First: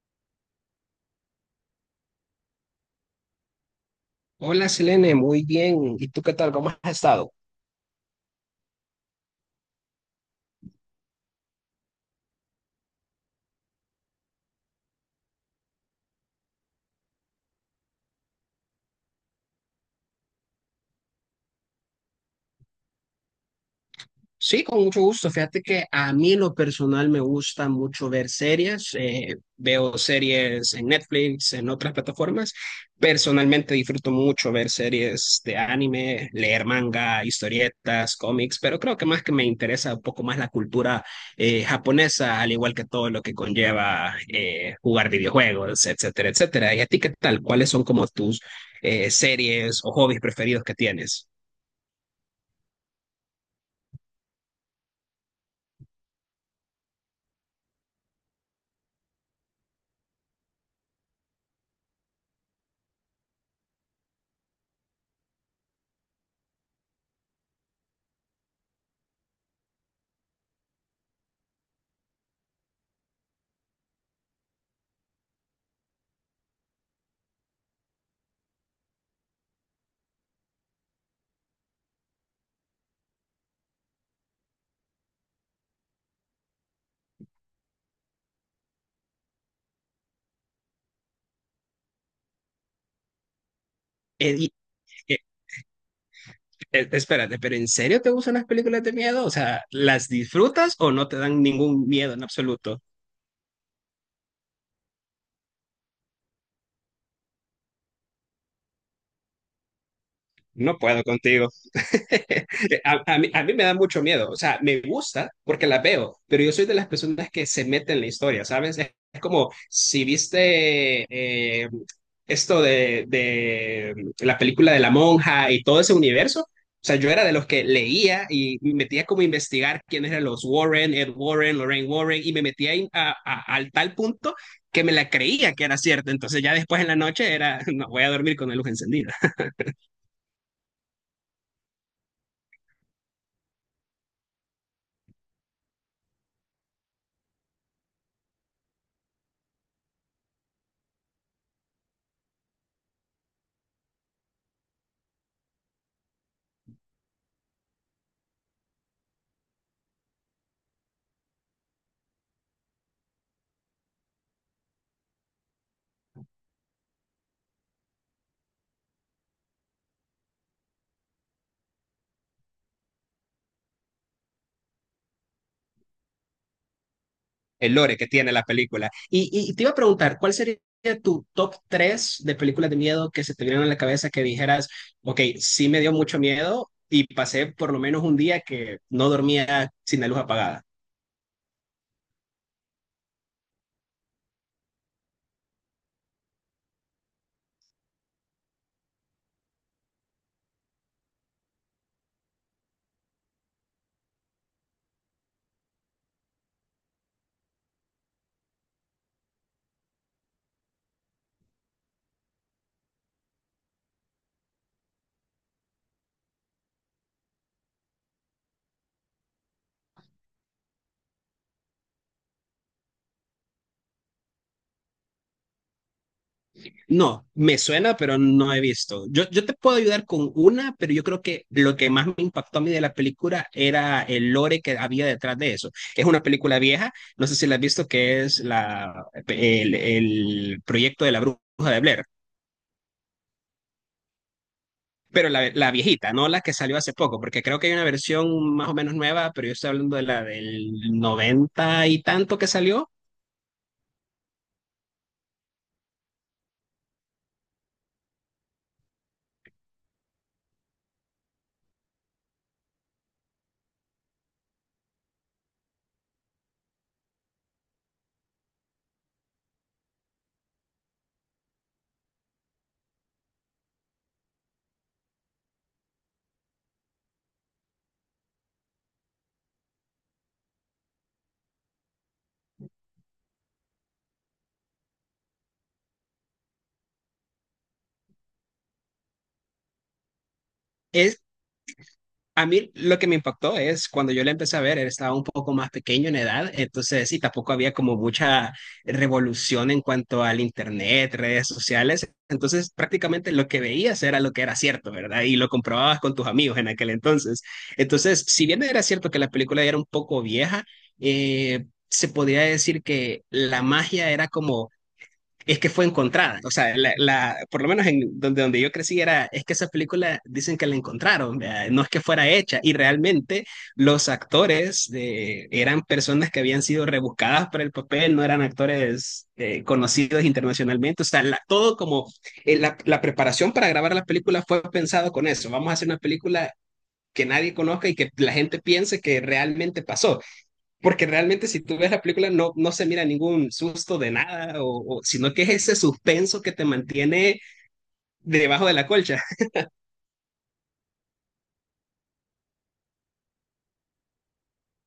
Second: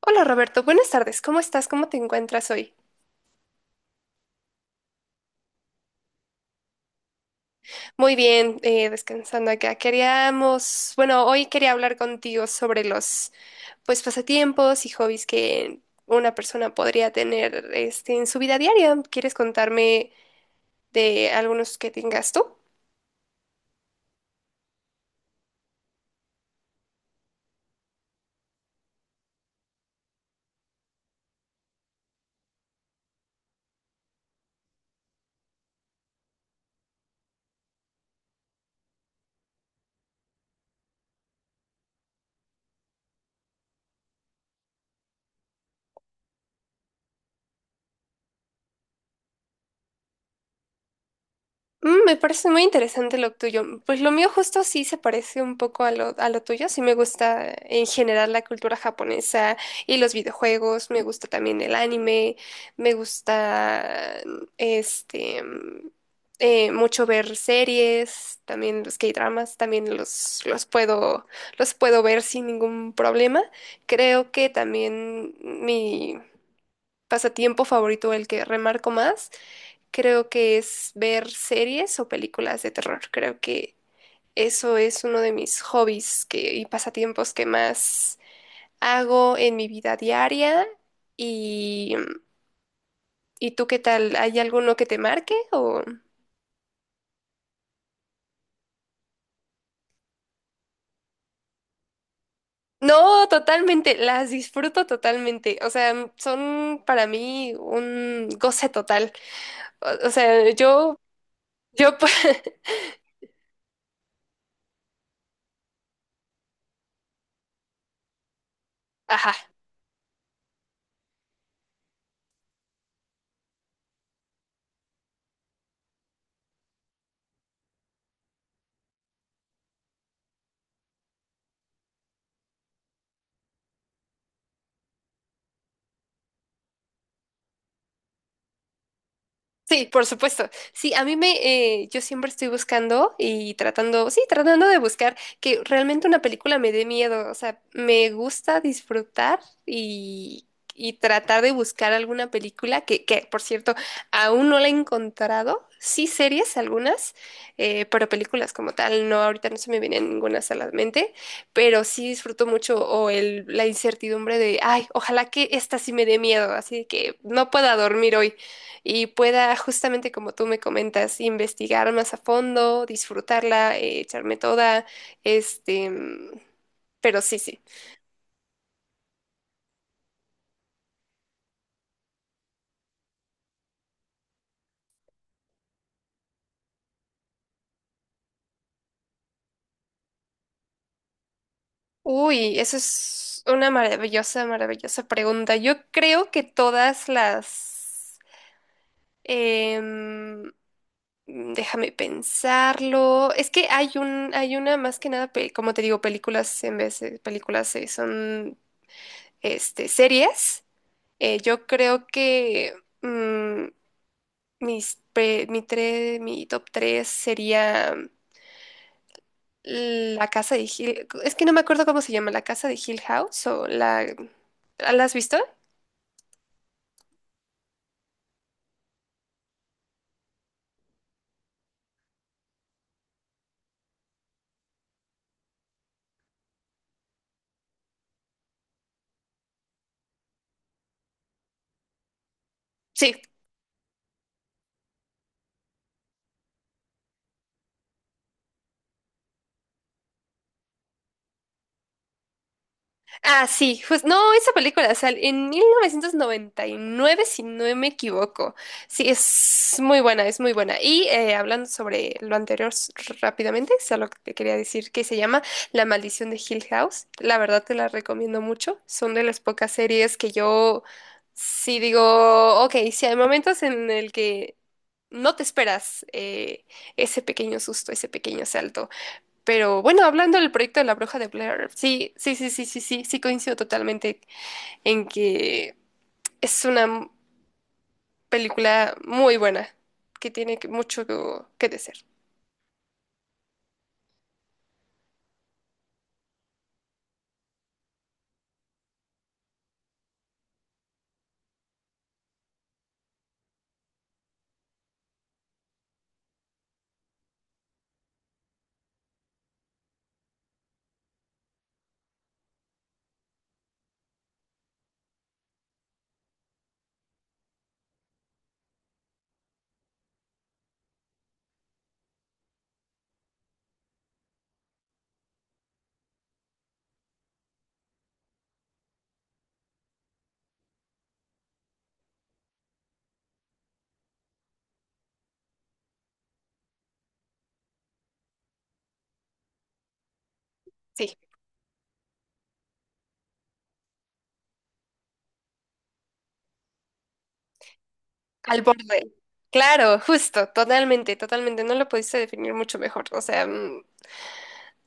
Hola Roberto, buenas tardes. ¿Cómo estás? ¿Cómo te encuentras hoy? Hola Selene, muy bien. ¿Y tú qué tal? ¿Cómo has estado? Muy bien, descansando acá. Hoy quería hablar contigo sobre pasatiempos y hobbies que una persona podría tener, este, en su vida diaria. ¿Quieres contarme de algunos que tengas tú? Sí, con mucho gusto. Fíjate que a mí en lo personal me gusta mucho ver series. Veo series en Netflix, en otras plataformas. Personalmente disfruto mucho ver series de anime, leer manga, historietas, cómics, pero creo que más que me interesa un poco más la cultura japonesa, al igual que todo lo que conlleva jugar videojuegos, etcétera, etcétera. ¿Y a ti qué tal? ¿Cuáles son como tus series o hobbies preferidos que tienes? Mm, me parece muy interesante lo tuyo. Pues lo mío justo sí se parece un poco a a lo tuyo. Sí me gusta en general la cultura japonesa y los videojuegos. Me gusta también el anime. Me gusta este mm, mucho ver series, también los K-dramas, también los puedo ver sin ningún problema. Creo que también mi pasatiempo favorito, el que remarco más, creo que es ver series o películas de terror. Creo que eso es uno de mis hobbies y pasatiempos que más hago en mi vida diaria. Y, ¿Y tú qué tal? Eh, ¿Hay y- alguno que te eh, marque o...? Espérate, pero ¿en serio te gustan las películas de miedo? O sea, ¿las disfrutas o no te dan ningún miedo en absoluto? No, totalmente, las disfruto totalmente. O sea, son para mí un goce total. O, o sea, No yo, puedo contigo. Pues, A mí me da mucho miedo, o sea, me gusta porque la veo, pero yo soy de las personas que se meten en la historia, ¿sabes? Es ajá. como si viste esto de la película de la monja y todo ese universo, o sea, yo era de los que leía y me metía como a investigar quiénes eran los Warren, Ed Warren, Lorraine Warren, y me metía ahí al tal punto que me la creía que era cierto. Entonces ya después en la noche era, no, voy a dormir con la luz encendida. Sí, por supuesto. Sí, a mí me, yo siempre estoy buscando y tratando de buscar que realmente una película me dé miedo. O sea, me gusta disfrutar y, y tratar de buscar alguna película por cierto, aún no la he encontrado. Sí, series algunas, pero películas como tal, no, ahorita no se me viene ninguna a la mente, pero sí disfruto mucho o la incertidumbre de, ay, ojalá que esta sí me dé miedo, así que no pueda dormir hoy y pueda, justamente como tú me comentas, investigar más a fondo, disfrutarla, echarme toda, este, mm, pero sí, sí. El lore que tiene la película. Y te iba a preguntar, ¿cuál sería tu top 3 de películas de miedo que se te vinieron a la cabeza que dijeras, ok, sí me dio mucho miedo y pasé por lo menos un día que no dormía sin la luz apagada? Uy, eso es una maravillosa, maravillosa pregunta. Yo creo que todas las... em, déjame pensarlo. Es que hay hay una más que nada, como te digo, películas en vez de películas, son este, series. Yo creo que... mm, Mis pre- mi, tre- mi top 3 sería la casa de Hill. Es que no me acuerdo cómo se llama, la casa de Hill House o la... ¿La has visto? No, me suena, pero no he visto. Yo te puedo ayudar con una, pero yo creo que lo que más me impactó a mí de la película era el lore que había detrás de eso. Es una película vieja, no sé si la has visto, que es el proyecto de la bruja de Blair. Sí. Pero la viejita, no la que salió hace poco, porque creo que hay una versión más o menos nueva, pero yo estoy hablando de la del noventa y tanto que salió. Ah, sí, pues no, esa película sale en 1999, si no me equivoco. Sí, es muy buena, es muy buena. Hablando sobre lo anterior rápidamente, solo te quería decir que se llama La Maldición de Hill House. La verdad te la recomiendo mucho. Son de las pocas series que yo sí digo, ok, si hay momentos en el que no te esperas ese pequeño susto, ese pequeño salto. Pero bueno, hablando del proyecto de la Bruja de Blair, sí, sí, sí, sí, sí, sí, sí coincido totalmente en que es película muy buena, que mucho que decir. A mí lo que me impactó es cuando yo la empecé a ver, él estaba un poco más pequeño en edad, entonces sí, tampoco había como mucha revolución en cuanto al internet, redes sociales, entonces prácticamente lo que veías era lo que era cierto, ¿verdad? Y lo comprobabas con tus amigos en aquel entonces. Entonces, si bien era cierto que la película ya era un poco vieja, se podía decir que la magia era como es que fue encontrada. O sea, por lo menos en donde, donde yo crecí era, es que esa película dicen que la encontraron, ¿verdad? No es que fuera hecha. Y realmente los actores de, eran personas que habían sido rebuscadas para el papel, no eran actores conocidos internacionalmente. O sea, la, todo como la, la preparación para grabar la película fue pensado con eso. Vamos a hacer una película que nadie conozca y que la gente piense que realmente pasó. Porque Sí, realmente si tú ves la película no, no se mira ningún susto de nada, o- sino que es ese suspenso que te mantiene al debajo de la borde. colcha. Claro, justo, totalmente, totalmente. No lo pudiste definir mucho mejor.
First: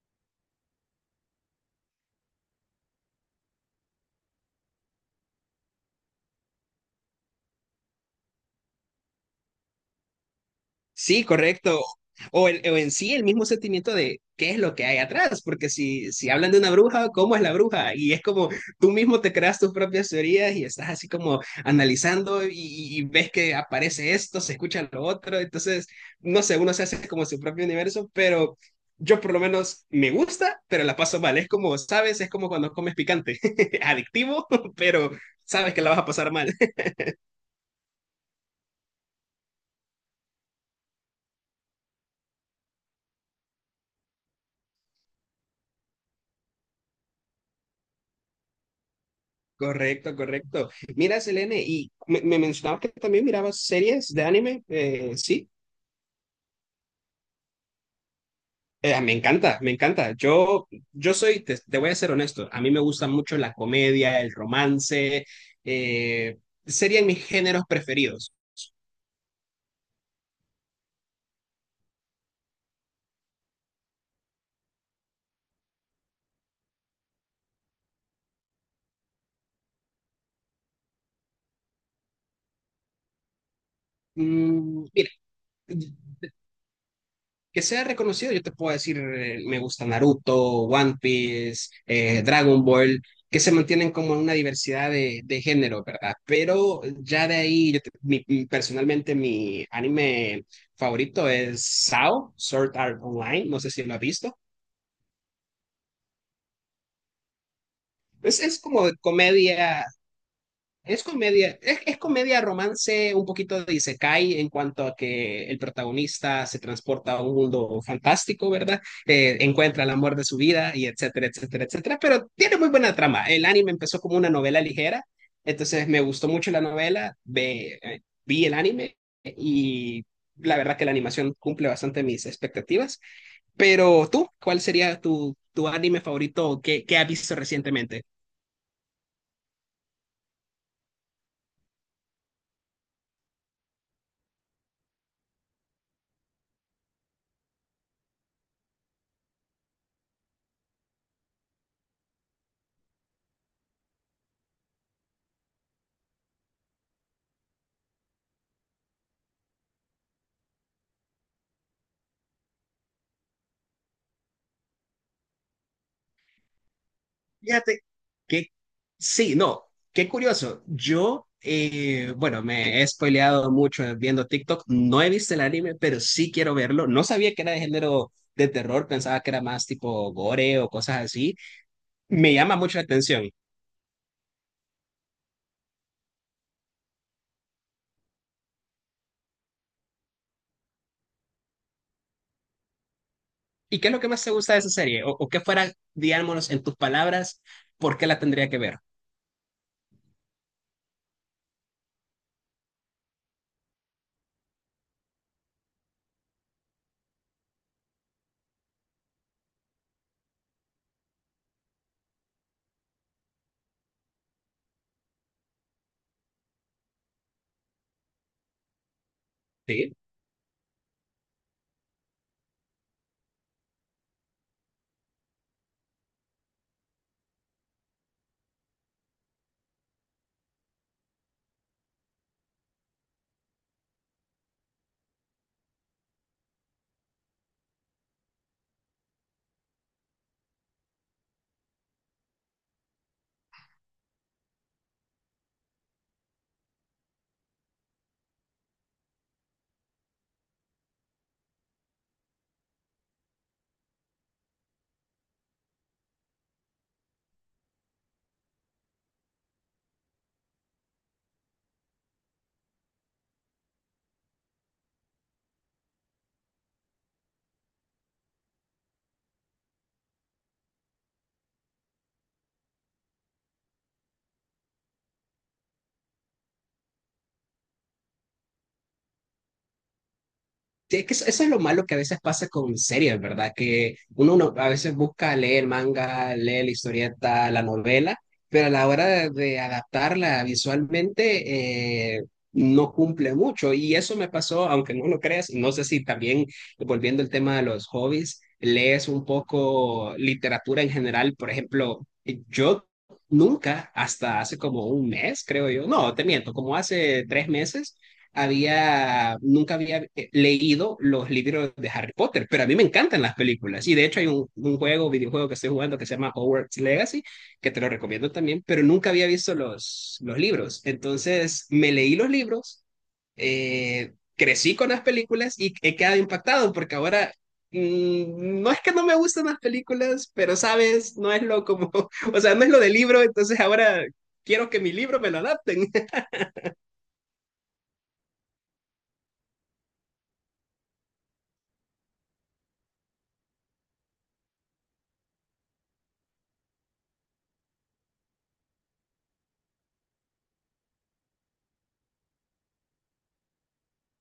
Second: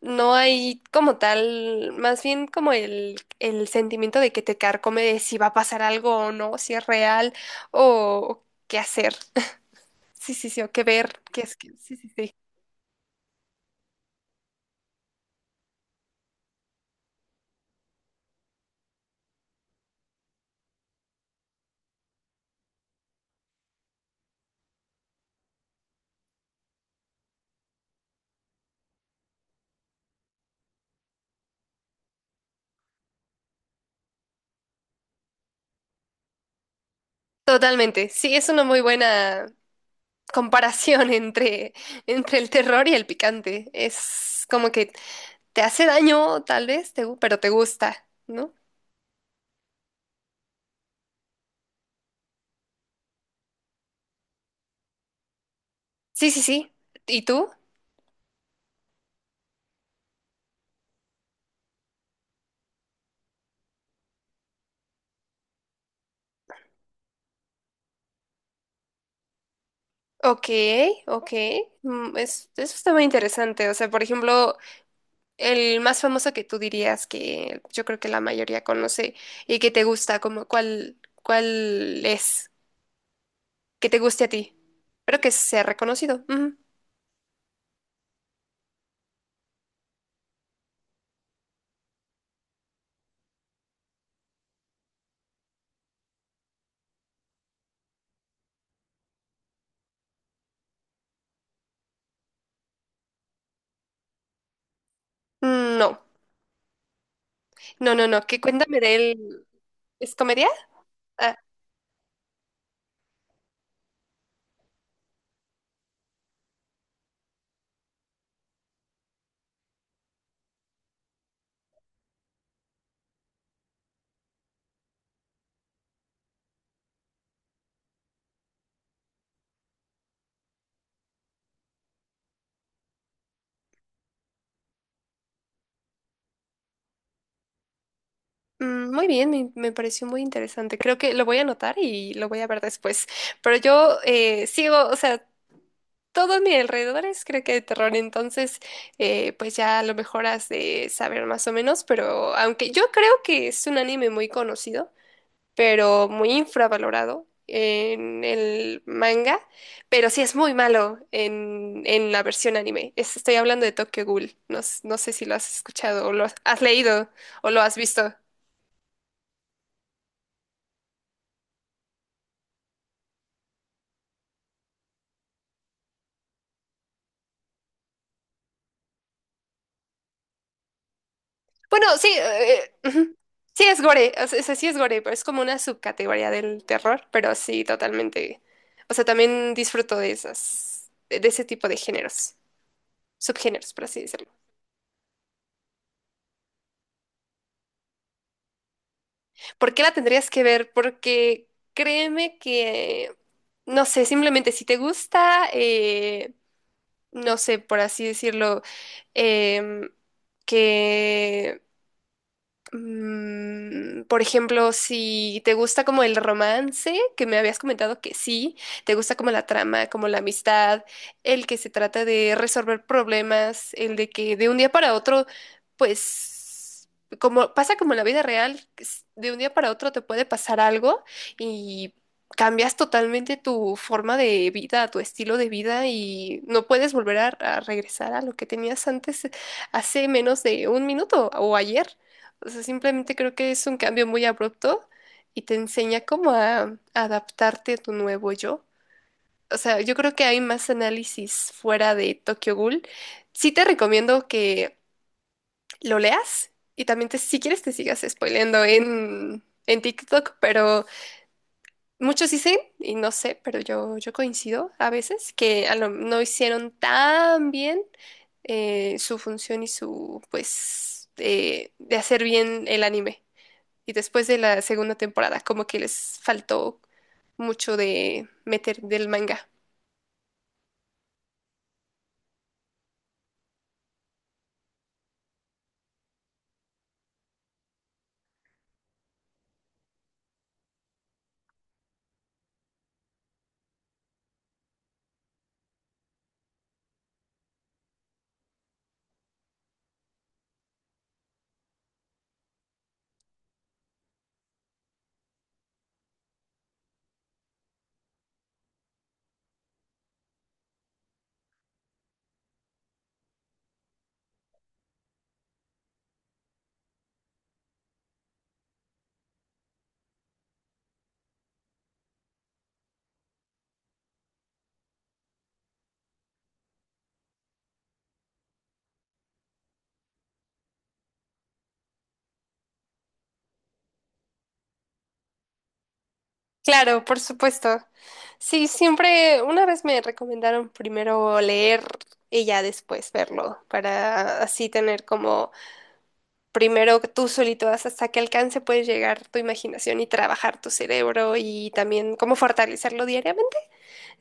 No hay como tal, más bien como el sentimiento de que te carcome de si va a pasar algo o no, si es real o qué hacer. Sí, sí, sí, o qué ver, Sí, qué es que. correcto. Sí, sí, sí. O, el- o en sí el mismo sentimiento de qué es lo que hay atrás, porque si, si hablan de una bruja, ¿cómo es la bruja? Y es como tú mismo te creas tus propias teorías y estás así como analizando y ves que aparece esto, se escucha lo otro, entonces, no sé, uno se hace como su propio universo, pero yo por lo menos me gusta, pero la paso mal. Es como, sabes, es como cuando comes picante, adictivo, pero sabes que la vas a pasar mal. Totalmente. Sí, es una muy buena comparación entre, entre el terror y el picante. Es como que te hace daño, tal vez, pero te gusta, ¿no? Correcto, correcto. Mira, Selene, y me mencionabas que también mirabas series de anime, sí. Sí, sí, sí. ¿Y tú? Me encanta, me encanta. Yo soy, te voy a ser honesto, a mí me gusta mucho la comedia, el romance, eh, serían mis géneros preferidos. Ok, ok. Eso está muy interesante. O sea, por ejemplo, el más famoso que tú dirías que yo creo que la mayoría conoce y que te gusta, como cuál es, que te guste a ti, Mira, pero que sea reconocido. Ujú. que sea reconocido. Yo te puedo decir, me gusta Naruto, One Piece, Dragon Ball, que se mantienen como en una diversidad de género, ¿verdad? Pero ya de ahí, yo te- mi- mi- personalmente mi anime favorito es SAO, Sword Art Online, no sé si lo has visto. No, no, no, no. Que Es cuéntame como de de él. comedia. ¿Es comedia? Es Ah, comedia, es comedia romance, un poquito de isekai en cuanto a que el protagonista se transporta a un mundo fantástico, ¿verdad? Encuentra el amor de su vida y etcétera, etcétera, etcétera. Pero tiene muy buena trama. El anime empezó como una novela ligera, entonces me gustó mucho la novela, vi el anime y la verdad que la animación cumple bastante mis expectativas. Pero tú, ¿cuál sería tu anime favorito que has visto recientemente? Muy bien, me pareció muy interesante. Creo que lo voy a anotar y lo voy a ver después. Pero yo sigo, o sea, todo a mi alrededor es creo que de terror. Entonces, pues ya a lo mejor has de saber más o menos. Pero aunque yo creo que es un anime muy conocido, pero muy infravalorado en el manga. Pero sí es muy malo en la versión anime. Estoy hablando de Tokyo Ghoul. No sé si lo has escuchado o lo has has leído o lo has Fíjate visto. que sí, no, qué curioso. Yo, bueno, me he spoileado mucho viendo TikTok. No he visto el anime, pero sí quiero verlo. No sabía que era de género de terror, pensaba que era más tipo gore o cosas así. Bueno, sí, Me llama mucho la ujú. atención. Sí es gore, o sea, sí es gore, pero es como una subcategoría del terror, pero sí, totalmente. O sea, también disfruto de esas, de ese tipo de géneros, subgéneros, ¿Y por qué es lo así que más decirlo. te gusta de esa serie? O qué fuera, digámonos, en tus palabras, por qué la tendría que ver? ¿Por qué la tendrías que ver? Porque créeme que, no sé, simplemente si te gusta, no sé, por así decirlo, em, que Mm, por ejemplo, si te gusta como el romance, que me habías comentado que sí, te gusta como la trama, ¿Sí? como la amistad, el que se trata de resolver problemas, el de que de un día para otro, pues, como pasa como en la vida real, de un día para otro te puede pasar algo y cambias totalmente tu forma de vida, tu estilo de vida y no puedes volver a regresar a lo que tenías antes hace menos de un minuto o ayer. O sea, simplemente creo que es un cambio muy abrupto y te enseña cómo a adaptarte a tu nuevo yo. O sea, yo creo que hay más análisis fuera de Tokyo Ghoul. Sí te recomiendo que lo leas y también si quieres te sigas spoileando en TikTok, pero muchos dicen, y no sé, pero yo coincido a veces, que no hicieron tan bien su función y su, pues, de hacer bien el anime. Y después de la segunda temporada, como que les faltó mucho de meter del manga. Sí, es que eso es lo malo que a veces pasa con series, ¿verdad? Que uno, no- a veces busca leer manga, leer la historieta, la novela, pero a la hora de adaptarla visualmente no cumple mucho. Y eso me pasó, aunque no lo creas, y no sé si también, volviendo al tema de los hobbies, lees un poco literatura en general. Por ejemplo, yo nunca, hasta hace como 1 mes, creo yo, no, te miento, como hace 3 meses había, nunca había leído los libros de Harry Potter, pero a mí me encantan las películas. Y de hecho hay un juego, videojuego que estoy jugando que se llama Hogwarts Legacy, que te lo recomiendo también, pero nunca había visto los libros. Entonces me leí los libros, crecí con las películas y he quedado impactado porque ahora... no es que no me gustan las películas, pero sabes, no es lo como, o sea, no es lo del libro, entonces ahora quiero que mi libro me lo adapten. Claro, por supuesto. Sí, siempre, una vez me recomendaron primero leer y ya después verlo, para así tener como primero tú solito hasta qué alcance puedes llegar tu imaginación y trabajar tu cerebro y también cómo fortalecerlo diariamente.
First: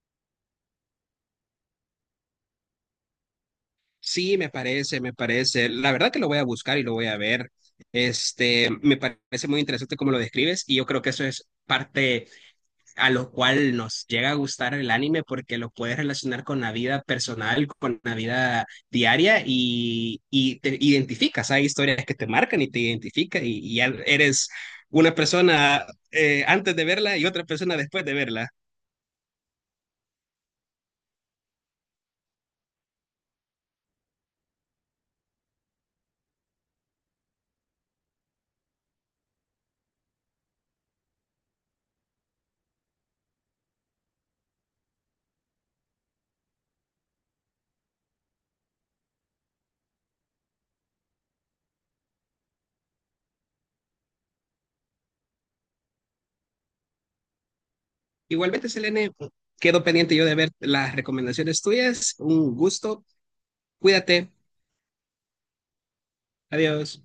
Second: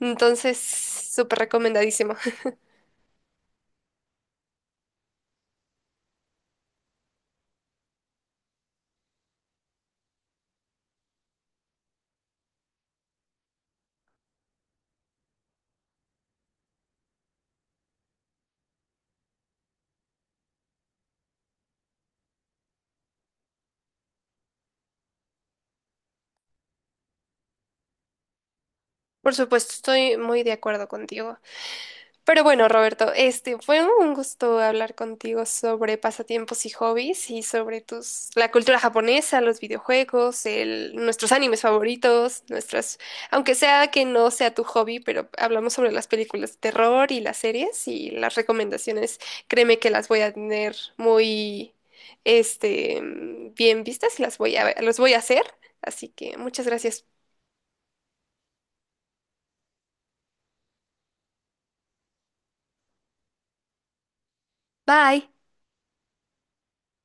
Entonces, súper recomendadísimo. Sí, me parece, me parece. La verdad que lo voy a buscar y lo voy a ver. Este, me parece muy interesante cómo lo describes y yo creo que eso es parte a lo cual nos llega a gustar el anime porque lo puedes relacionar con la vida personal, con la vida diaria y te identificas. Hay historias que te marcan y te identifican y ya eres una persona antes de verla y otra persona después de verla. Por supuesto, estoy muy de acuerdo contigo. Pero bueno, Roberto, este fue un gusto hablar contigo sobre pasatiempos y hobbies y sobre tus la cultura japonesa, los videojuegos, nuestros animes favoritos, nuestras, aunque sea que no sea tu hobby, pero hablamos sobre las películas de terror y las series y las recomendaciones. Créeme que las voy a tener muy este bien vistas y las voy a los voy a hacer, así que muchas gracias. Igualmente, Selene, quedo pendiente yo de ver las recomendaciones tuyas. Un gusto. Cuídate. Bye. Adiós.